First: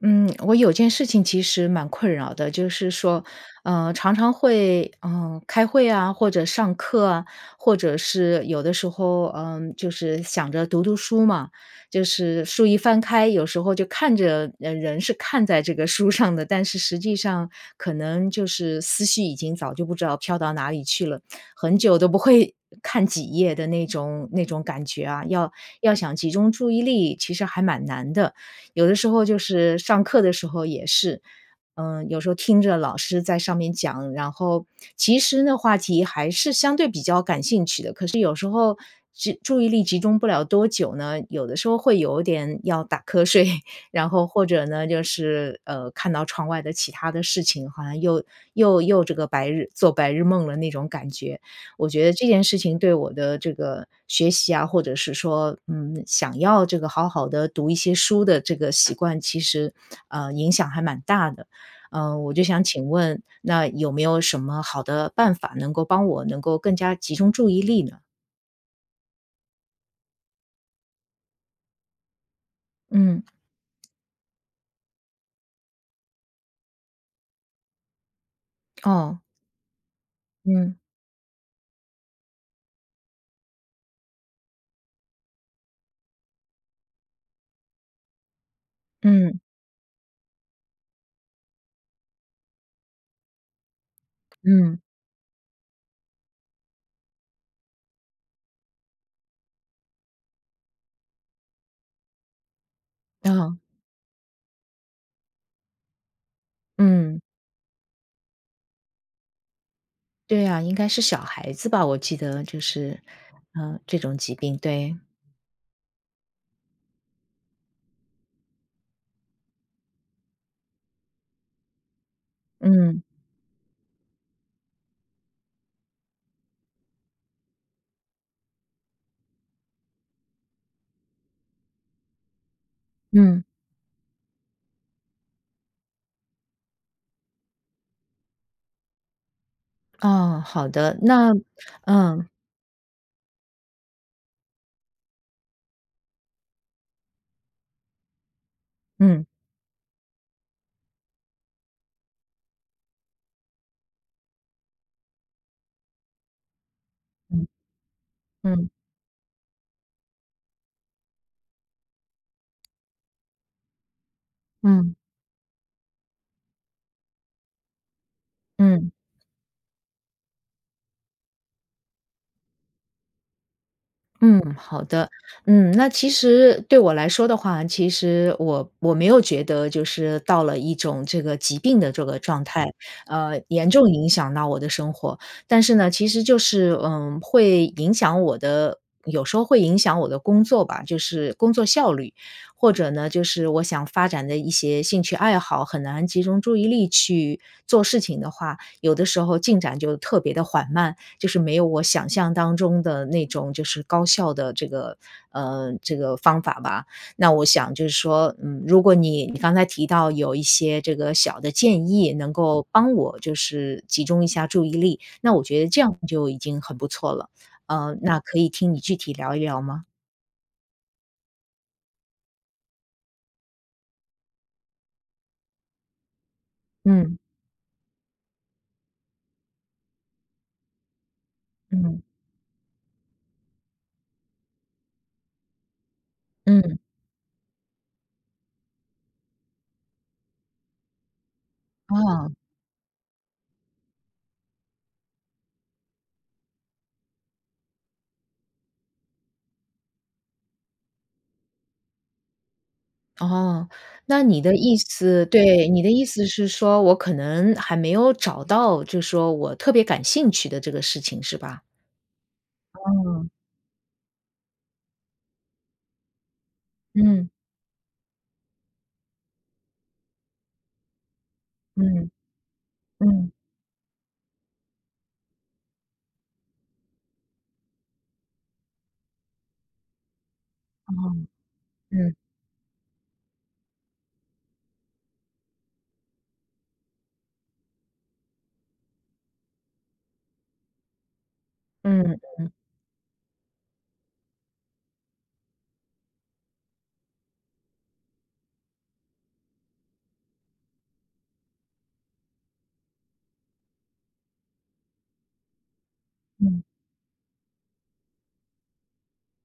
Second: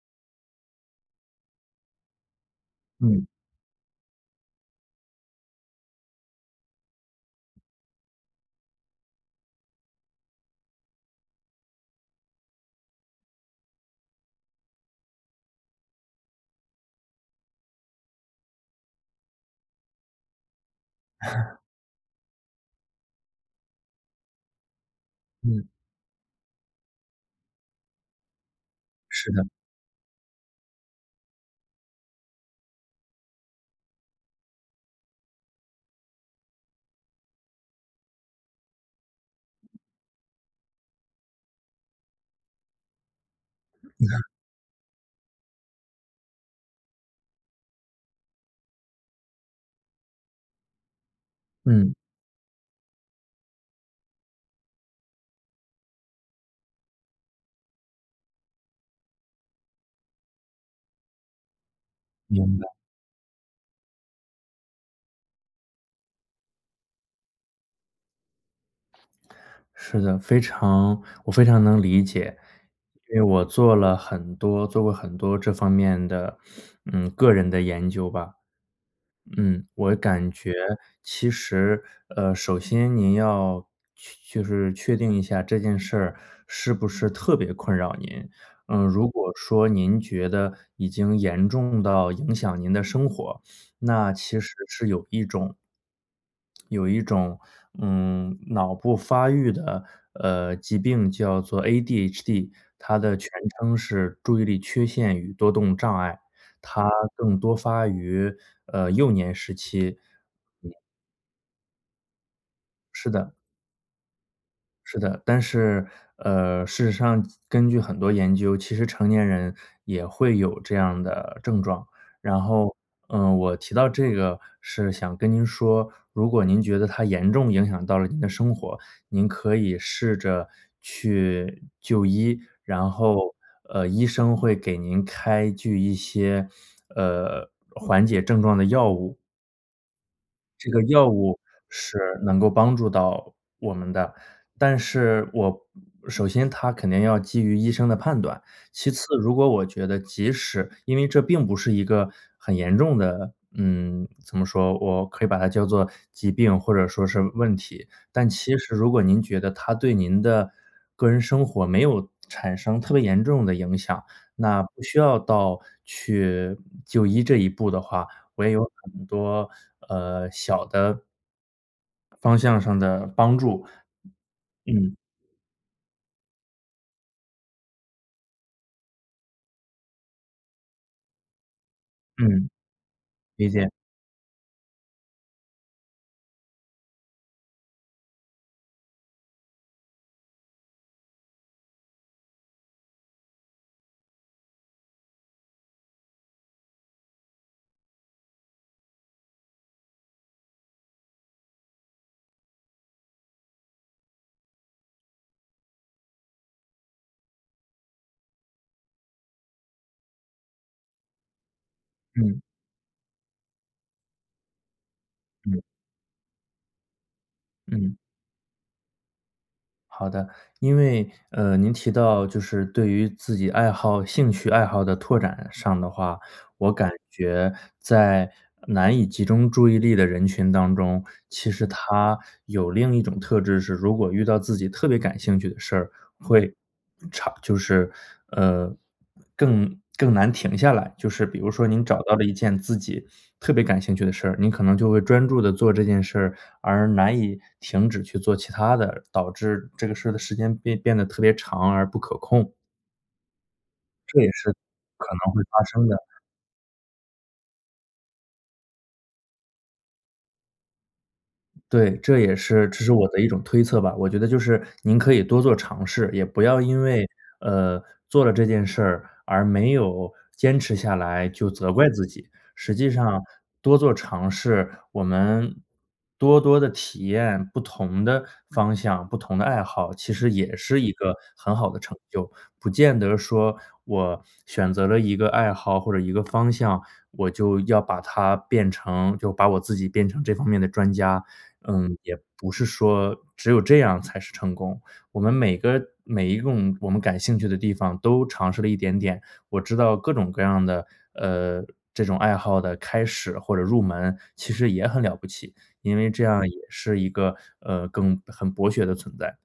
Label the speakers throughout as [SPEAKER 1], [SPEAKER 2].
[SPEAKER 1] 嗯，我有件事情其实蛮困扰的。就是说，
[SPEAKER 2] 嗯。
[SPEAKER 1] 呃，常常会呃，开会啊，或者上课啊，或者是有的时候，呃，就是想着读读书嘛。就是书一翻开有时候就看着呃，人是看在这个书上的，但是实际上可能就是思绪已经早就不知道飘到哪里去了，很久都不会看几页的那种那种感觉啊，要
[SPEAKER 2] 嗯。
[SPEAKER 1] 要想集中注意力，其实还蛮难的。有的时候
[SPEAKER 2] 是
[SPEAKER 1] 就
[SPEAKER 2] 的。
[SPEAKER 1] 是上课的时候也是，嗯，有时候听着老师在上面讲，然后，其实呢，话题还是相对比较感兴趣的，可是有时候就注意力集中不了多久呢，有的时候会有点要打瞌睡。然后，或者呢，就是，呃，看到窗外的其他的事情，好像又又又这个白日做白日梦了，那种感觉。我
[SPEAKER 2] 嗯。
[SPEAKER 1] 觉得这件事情，对我的这个学习啊，或者是说，嗯，想要这个好好地读一些书的这个习惯，其实，呃，影响还蛮大的。呃，我就
[SPEAKER 2] 明
[SPEAKER 1] 想
[SPEAKER 2] 白。
[SPEAKER 1] 请问，那有没有什么好的办法，能够帮我能够更加集中注意力呢？
[SPEAKER 2] 是的，非常我非常能理解，因为
[SPEAKER 1] 嗯。
[SPEAKER 2] 我做了很多做过很多这方面的，嗯，个人的研究吧。
[SPEAKER 1] 哦，
[SPEAKER 2] 嗯，我感觉
[SPEAKER 1] 嗯。
[SPEAKER 2] 其实，呃，首先您要确就是确定一下这件事儿，是不是特别困扰您。呃，如果
[SPEAKER 1] 嗯。
[SPEAKER 2] 说您觉得已经严重到影响您的生活，那其实
[SPEAKER 1] 嗯。
[SPEAKER 2] 是有一种有一种，嗯，脑部发育的，呃，疾病叫做 ADHD，它的全
[SPEAKER 1] 啊。
[SPEAKER 2] 称是注意力缺陷与多动障碍。它
[SPEAKER 1] 嗯。
[SPEAKER 2] 更多发于，呃，幼年时期。
[SPEAKER 1] 对啊，
[SPEAKER 2] 嗯。
[SPEAKER 1] 应该是小孩子吧？我记得就是，
[SPEAKER 2] 是的。
[SPEAKER 1] 呃，这种疾病，对。
[SPEAKER 2] 是的。但是，呃，事实上及根据很多研究，其实成年人也会有这样的症状。然后，
[SPEAKER 1] 嗯。
[SPEAKER 2] 嗯，我提到这个是想跟您说，如果您觉得它严重影响到了您的生活，您可以试着去就医。然后，
[SPEAKER 1] 嗯。
[SPEAKER 2] 呃，医生会给您开具一些，呃，缓解症状的药物。
[SPEAKER 1] 哦，好
[SPEAKER 2] 这个
[SPEAKER 1] 的。
[SPEAKER 2] 药
[SPEAKER 1] 那
[SPEAKER 2] 物是
[SPEAKER 1] 嗯。
[SPEAKER 2] 能够帮助到我们的，但是，我首先它肯定要基于医生的判断，其次，
[SPEAKER 1] 嗯。
[SPEAKER 2] 如果我觉得即使因为这并不是一个很严重的嗯，怎么说，我可以把它叫做疾病或者说是
[SPEAKER 1] 嗯，
[SPEAKER 2] 问题。但其
[SPEAKER 1] 嗯。
[SPEAKER 2] 实如果您觉得，它对您的个人生活，没有产生特别严重的影响，那不
[SPEAKER 1] 嗯。
[SPEAKER 2] 需要到去就医这一步的话，我也有
[SPEAKER 1] 嗯。
[SPEAKER 2] 很多，呃，小的方向上的帮助。
[SPEAKER 1] 嗯，好
[SPEAKER 2] 嗯。
[SPEAKER 1] 的。嗯，那其实对我来说的话，其实我我没有觉得就是到了一种这个疾病的这个状
[SPEAKER 2] 嗯。
[SPEAKER 1] 态，呃，
[SPEAKER 2] 理解。
[SPEAKER 1] 严重影响到我的生活。但是呢，其实就是，呃，会影响我的有时候会影响我的工作吧，就是工作效率。或者呢，就是我想发展的一些兴趣爱好，很难集中注意力去做事情的话，有的时候进展就特别地缓慢，就是没有我想象当中的那种就是高效的这个呃，这个方法吧。那我想就是说，嗯，如果你你刚才提到有一些这个小的建议，能
[SPEAKER 2] 嗯。
[SPEAKER 1] 够帮我就是集中一下注意力，那我觉
[SPEAKER 2] 嗯。
[SPEAKER 1] 得这样就已经很不错了，
[SPEAKER 2] 嗯。
[SPEAKER 1] 呃，那可以听你具体聊一聊吗？
[SPEAKER 2] 好的。因为，呃，您提到就是对于自己爱好兴趣爱好的拓展上的话，我感
[SPEAKER 1] 嗯。
[SPEAKER 2] 觉在难以集中注意力的人群当中，其实
[SPEAKER 1] 嗯。
[SPEAKER 2] 他有另一种特质是如果遇到自己特别感兴趣的事儿，会
[SPEAKER 1] 嗯。
[SPEAKER 2] 长就是，呃，更更难停下来。就是比如说您找到了一
[SPEAKER 1] 哦。
[SPEAKER 2] 件自己特别感兴趣的事儿，您可能就会专注地做这件事儿，而难以停止去做其他的，导致这个事儿的时间变变得特别长而不可控。
[SPEAKER 1] 哦，
[SPEAKER 2] 这
[SPEAKER 1] 那
[SPEAKER 2] 也
[SPEAKER 1] 你
[SPEAKER 2] 是
[SPEAKER 1] 的意
[SPEAKER 2] 可
[SPEAKER 1] 思
[SPEAKER 2] 能会发
[SPEAKER 1] 对，你
[SPEAKER 2] 生
[SPEAKER 1] 的
[SPEAKER 2] 的。
[SPEAKER 1] 意思是说，我可能还没有找到，就说我特别感兴趣的这个事情，是吧？
[SPEAKER 2] 对，这也是这是我的一
[SPEAKER 1] 嗯。
[SPEAKER 2] 种推测吧，我觉得就是您可以多做尝试，也不要因为，
[SPEAKER 1] 嗯。
[SPEAKER 2] 呃，做了这件事儿，而没有坚持下来就责怪自
[SPEAKER 1] 嗯，
[SPEAKER 2] 己，实际上
[SPEAKER 1] 嗯。
[SPEAKER 2] 多做尝试我们多多地体验不同的方向、不同的爱好，其实也是一
[SPEAKER 1] 啊，
[SPEAKER 2] 个很好的成
[SPEAKER 1] 嗯。
[SPEAKER 2] 就。不见得说，我选择了一个爱好或者一个方向，我就要把它变成就把我自己变成这方面的专家。嗯，也
[SPEAKER 1] 嗯
[SPEAKER 2] 不
[SPEAKER 1] 嗯。
[SPEAKER 2] 是说只有这样才是成功。我们每个每一个我们感兴趣的地方，都尝试了一点点。我知道各种各样的，呃，这种爱好的开始或者入门，其实也很了不起，因为这样也
[SPEAKER 1] 嗯。
[SPEAKER 2] 是一个，呃，更很博学的存在。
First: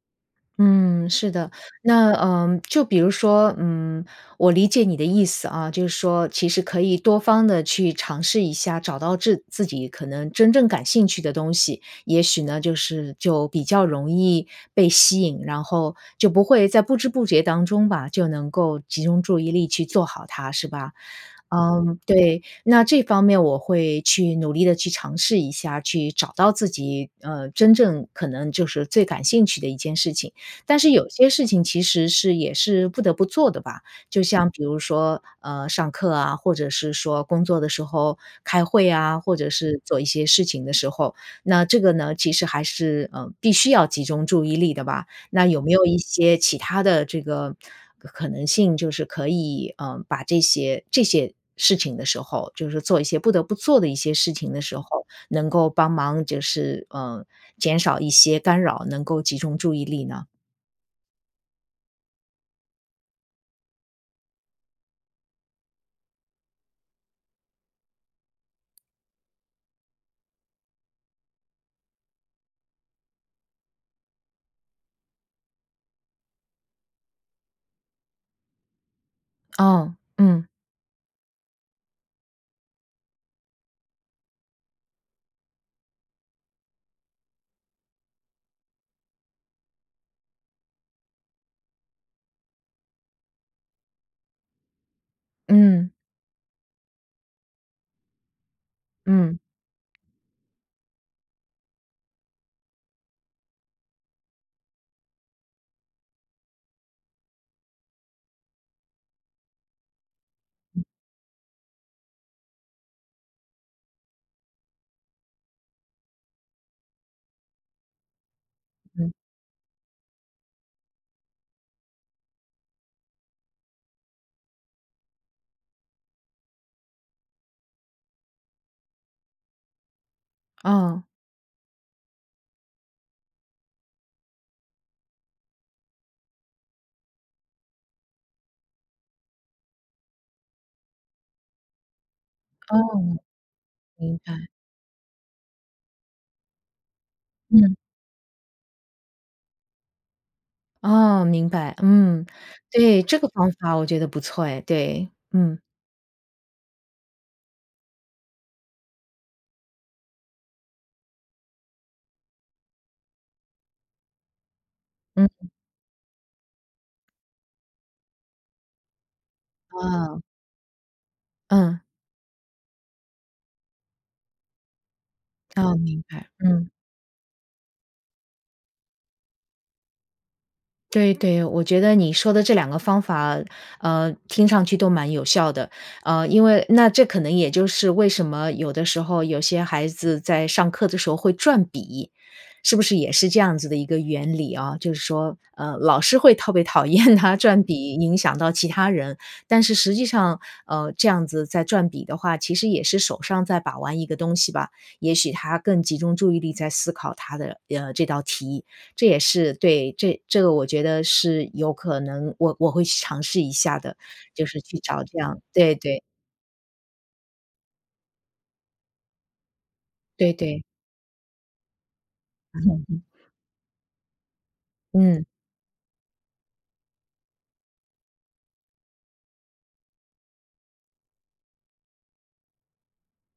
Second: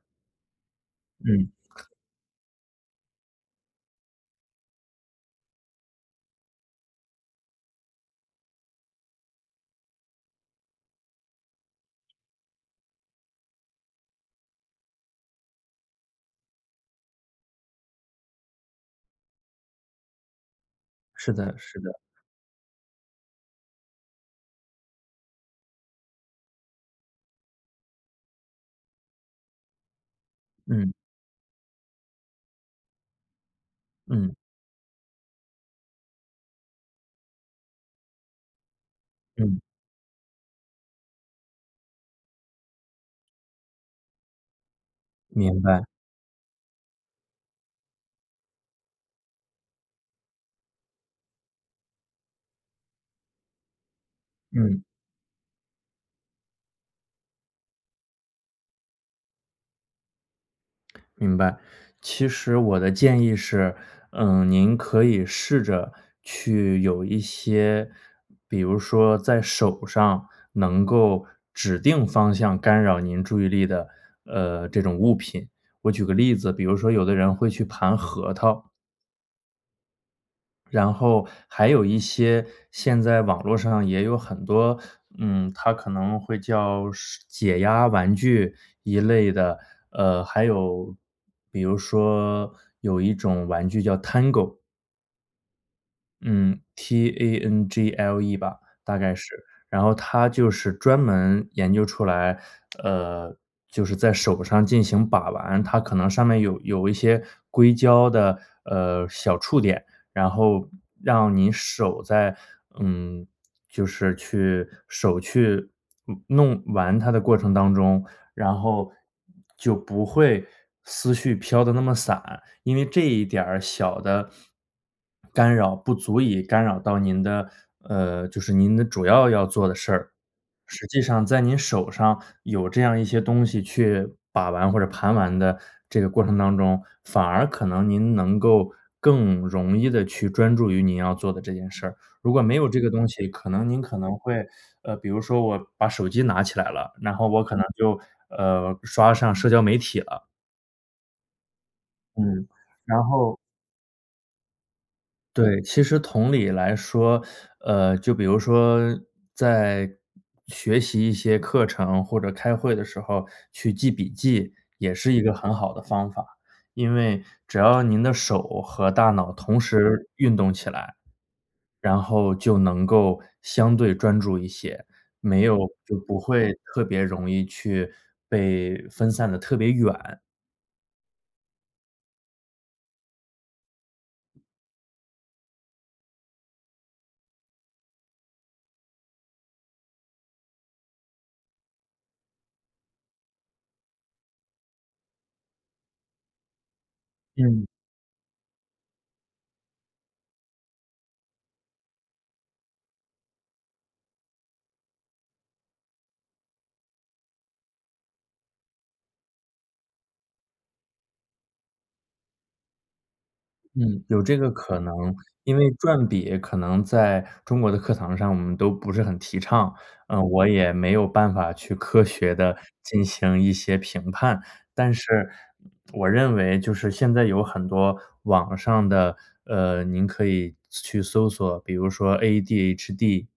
[SPEAKER 1] 嗯，是
[SPEAKER 2] 嗯。
[SPEAKER 1] 的，那，呃，就比如说，嗯，我理解你的意思啊，就是说其实可以多方地去尝试一下，找到治自己可能真正感兴趣的东西，也许呢，就是就比较容易被吸引，然后就不会在不知不觉当中吧，就能够集中注意力去做好它，是吧？
[SPEAKER 2] 是的是的。
[SPEAKER 1] 嗯，对，那这方面我会去努力地去尝试一下，去找到自己，呃，真正可能就是最感兴趣的一件事情，但是
[SPEAKER 2] 嗯。
[SPEAKER 1] 有些事情其实是也是不得不做的吧，就
[SPEAKER 2] 嗯。
[SPEAKER 1] 像比如说，呃，上课啊，或者是说工作的时候开会啊，或者
[SPEAKER 2] 嗯。
[SPEAKER 1] 是做一些事情的时候，那这个呢，其实还是，呃，必须要集中注意力的吧？那
[SPEAKER 2] 明
[SPEAKER 1] 有没
[SPEAKER 2] 白。
[SPEAKER 1] 有一些其它的这个可可能性就是可以，呃，把这些这些事情的时候，就是做一些不得不做的一些事情的时
[SPEAKER 2] 嗯。
[SPEAKER 1] 候，能够帮忙就是，呃，减少一些干扰，能够集中注意力呢？
[SPEAKER 2] 明白。其实我的建议是，嗯，您可以试着去有一些比如说在手上，能够指定方向干扰您注意力的，呃，这种物品。我举个例子，比如说有的人会去盘核桃。
[SPEAKER 1] 哦，嗯。
[SPEAKER 2] 然后还有一些现在网络上也有很多，嗯，它可能会叫是解压玩具一类的，呃，还有比如说有一种玩具叫 Tangle。
[SPEAKER 1] 嗯。
[SPEAKER 2] 嗯，T-A-N-G-L-E 吧，大概是。
[SPEAKER 1] 嗯。
[SPEAKER 2] 然后它就是专门研究出来，呃，就是在手上进行把玩，它可能上面有有一些硅胶的，呃，小触点，然后
[SPEAKER 1] 嗯。
[SPEAKER 2] 让你手在嗯，就是去手去弄玩它的过程当中，然后
[SPEAKER 1] 嗯。
[SPEAKER 2] 就不会思绪飘得那么散，因为这一点儿小的 干扰，不足以干扰到您的呃，就是您的主要要做的事儿。实际
[SPEAKER 1] 哦。
[SPEAKER 2] 上在您手上，有这样一些东西去把玩，或者盘玩的这个过程当中，反而可能您能够，更容易地去专注于您要做的这件事儿。如果没有这个东
[SPEAKER 1] 哦。
[SPEAKER 2] 西，可能您可能
[SPEAKER 1] 明
[SPEAKER 2] 会
[SPEAKER 1] 白。
[SPEAKER 2] 呃，比如说我把手机拿起来了，然后我可能
[SPEAKER 1] 嗯。
[SPEAKER 2] 就，呃，刷上社交媒体了。
[SPEAKER 1] 哦，明白，嗯，
[SPEAKER 2] 嗯，
[SPEAKER 1] 对，
[SPEAKER 2] 然
[SPEAKER 1] 这个
[SPEAKER 2] 后
[SPEAKER 1] 方法我觉得不错哎，对，嗯。
[SPEAKER 2] 对，其实同理来说，呃，就比如说在学习一些课程，或者开会的时候，去记笔记也是一个
[SPEAKER 1] 嗯。
[SPEAKER 2] 很好的方法，因为只要您的手和大脑同时
[SPEAKER 1] 嗯。
[SPEAKER 2] 运动起来，
[SPEAKER 1] 嗯。
[SPEAKER 2] 然后就能够相对专注一些，没有
[SPEAKER 1] 哦，
[SPEAKER 2] 就
[SPEAKER 1] 明
[SPEAKER 2] 不
[SPEAKER 1] 白，
[SPEAKER 2] 会
[SPEAKER 1] 嗯。
[SPEAKER 2] 特别容易去被分散得特别远。
[SPEAKER 1] 对对，我觉得你说的这2个方法，呃，听上去都蛮有效的，呃，因为那这可能也就是为什么，有的时候有些孩子在上课的时候会转笔，是不是也是这样子的一个原理啊？就是说，呃，老师会特别讨厌他转
[SPEAKER 2] 嗯。
[SPEAKER 1] 笔影响到其他人，但是实际上，呃，这样子在转笔的话，其实也是手上在把玩一个东西吧，也许他更集中注意力在思考他的，呃，这道题，这也是对，这这个我觉得是有可能我我会去尝试一下的，
[SPEAKER 2] 嗯，有这
[SPEAKER 1] 就
[SPEAKER 2] 个
[SPEAKER 1] 是去
[SPEAKER 2] 可能，
[SPEAKER 1] 找这样
[SPEAKER 2] 因为
[SPEAKER 1] 对对。
[SPEAKER 2] 转笔可能在中国的课堂上，我们都不是很提倡，啊，
[SPEAKER 1] 对
[SPEAKER 2] 我
[SPEAKER 1] 对。
[SPEAKER 2] 也没有办法去科学地进 行一些评判，但
[SPEAKER 1] 嗯。
[SPEAKER 2] 是我认为就是现在有很多网上的呃，您可以去去搜索，比如说 ADHD、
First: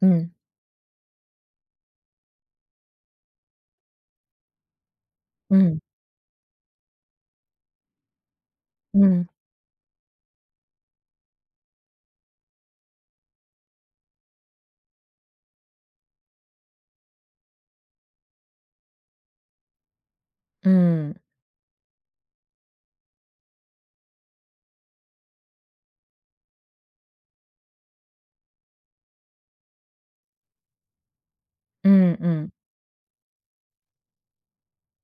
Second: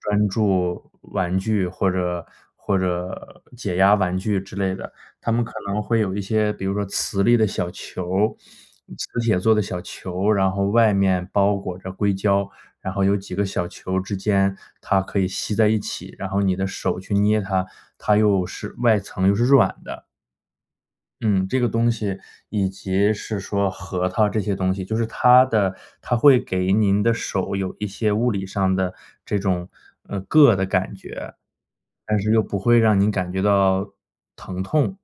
[SPEAKER 2] 专
[SPEAKER 1] 嗯。
[SPEAKER 2] 注玩具或者或者解压玩具之类的，他们可
[SPEAKER 1] 嗯。
[SPEAKER 2] 能会有一些比如说磁力的小球，磁
[SPEAKER 1] 嗯。
[SPEAKER 2] 铁做的小球，然后外面包裹着硅胶，然后有几个小球之间，它可以吸在一起，然后你的手去捏它，它又是外层又是软的。
[SPEAKER 1] 嗯。
[SPEAKER 2] 嗯，这个东西，以及是说核桃这些东西，就是它的它会给您的手，有一些物理上的这种，呃，“硌”的感觉，
[SPEAKER 1] 嗯
[SPEAKER 2] 但是又
[SPEAKER 1] 嗯。
[SPEAKER 2] 不会让您感觉到疼痛。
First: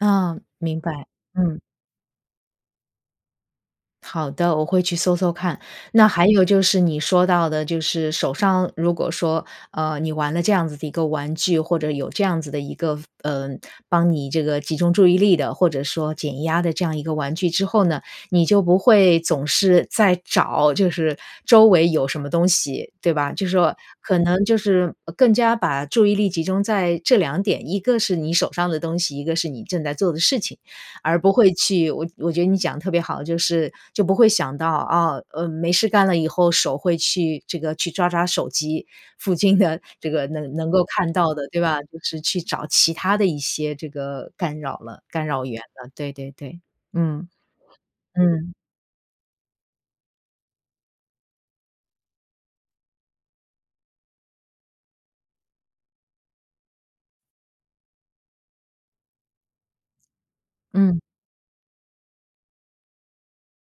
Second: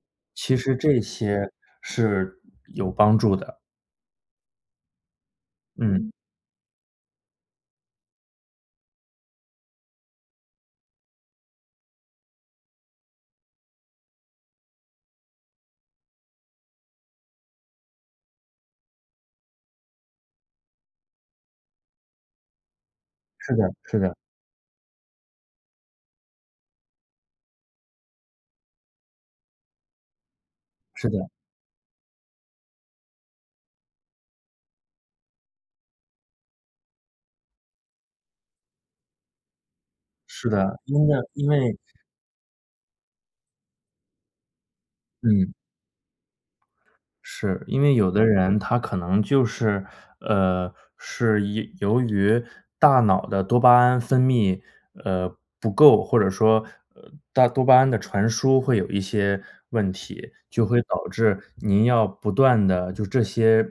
[SPEAKER 1] 嗯，
[SPEAKER 2] 其实
[SPEAKER 1] 明
[SPEAKER 2] 这
[SPEAKER 1] 白，
[SPEAKER 2] 些
[SPEAKER 1] 嗯。
[SPEAKER 2] 是有帮助的。
[SPEAKER 1] 好的，我会去搜搜看。那
[SPEAKER 2] 嗯。
[SPEAKER 1] 还有就是，你说到的就是手上如果说，呃，你玩了这样子的一个玩具，或者有这样子的一个，呃，帮你这个集中注意力的，或者说减压的这样一个玩具之后呢，你就不会总是在找，就是周围有什么东西，对吧？就是
[SPEAKER 2] 是的
[SPEAKER 1] 说，
[SPEAKER 2] 是的。
[SPEAKER 1] 可能就是更加把注意力集中在这2点，一个是你手上的东西，一个是你正在做的事情，
[SPEAKER 2] 是
[SPEAKER 1] 而
[SPEAKER 2] 的。
[SPEAKER 1] 不会去我我觉得你讲得特别好，就是就不会想到，啊，呃，没事干了以后，手会去这个去抓抓手机，附近的这个
[SPEAKER 2] 是
[SPEAKER 1] 能能
[SPEAKER 2] 的，
[SPEAKER 1] 够
[SPEAKER 2] 因
[SPEAKER 1] 看
[SPEAKER 2] 为
[SPEAKER 1] 到
[SPEAKER 2] 因
[SPEAKER 1] 的，对
[SPEAKER 2] 为
[SPEAKER 1] 吧？就是去找其他的一些这个干扰了干扰
[SPEAKER 2] 嗯。
[SPEAKER 1] 源了，对对对，嗯，
[SPEAKER 2] 是，因为有的
[SPEAKER 1] 嗯。
[SPEAKER 2] 人他可能就是呃，是一由于大脑的多巴胺分泌，呃，不够，或者说，呃，大多巴胺的传输会有一些问题，就会
[SPEAKER 1] 嗯。
[SPEAKER 2] 导致您要不断地就这些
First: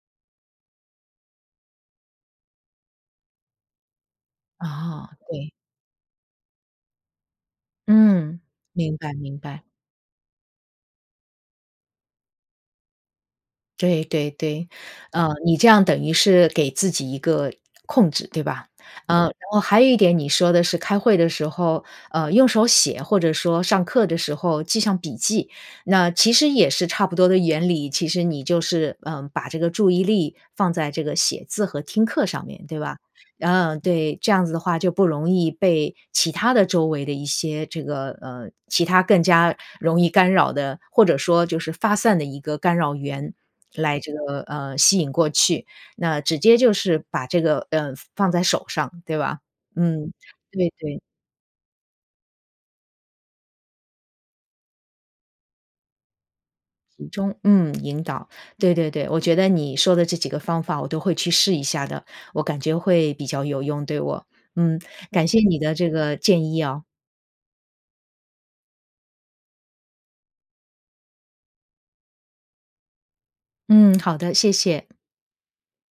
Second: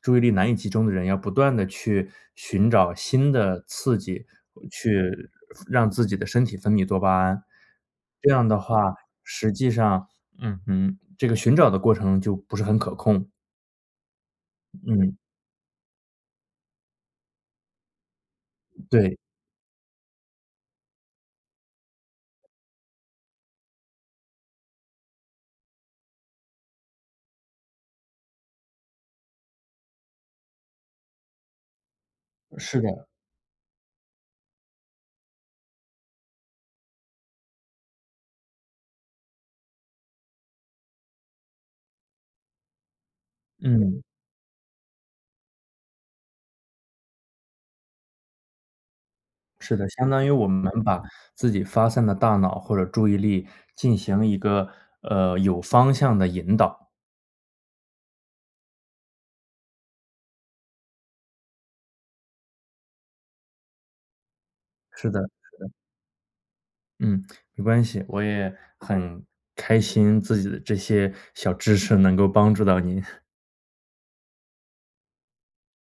[SPEAKER 2] 注意力难以集中的人，要不断地去寻找新的刺激，
[SPEAKER 1] 哦，
[SPEAKER 2] 去
[SPEAKER 1] 对。
[SPEAKER 2] 让自己的身体分泌多巴胺。这
[SPEAKER 1] 嗯，
[SPEAKER 2] 样的话，
[SPEAKER 1] 明白明
[SPEAKER 2] 实
[SPEAKER 1] 白。
[SPEAKER 2] 际上嗯哼，这个寻找的过程就不是很可控。
[SPEAKER 1] 对对对。
[SPEAKER 2] 嗯。
[SPEAKER 1] 呃，你这样等于是给自己一个控制，对吧？
[SPEAKER 2] 对。
[SPEAKER 1] 呃，然后还有一点，你说的是开会的时候，呃，用手写或者说上课的时候记上笔记。那其实也是差不多的原理，其实你就是，呃，把这个注意力放在这个写字和听课上面，对
[SPEAKER 2] 是
[SPEAKER 1] 吧？
[SPEAKER 2] 的。
[SPEAKER 1] 嗯，对，这样子的话，就不容易被其它的周围的一些这个呃，其它更加容易干扰的，或者说就是发散的一个干扰源来
[SPEAKER 2] 嗯。
[SPEAKER 1] 这个，呃，吸引过去，那直接就是把这个，呃，放在手上，对吧？
[SPEAKER 2] 是的，相
[SPEAKER 1] 嗯，
[SPEAKER 2] 当于我们
[SPEAKER 1] 对，
[SPEAKER 2] 把
[SPEAKER 1] 对。
[SPEAKER 2] 自己发散的大脑或者注意力，进行一个，呃，有方向地引导。
[SPEAKER 1] 集中，嗯，引导。对对对，我觉得你说的这几个方法，我都会去试一下的，我感觉会比较有用对我。嗯，
[SPEAKER 2] 是的
[SPEAKER 1] 感谢
[SPEAKER 2] 是
[SPEAKER 1] 你
[SPEAKER 2] 的。
[SPEAKER 1] 的这个建议哦。
[SPEAKER 2] 嗯，没关系。我也很开心，自己的这些小知识能够帮助到您。
[SPEAKER 1] 嗯，好的，谢谢。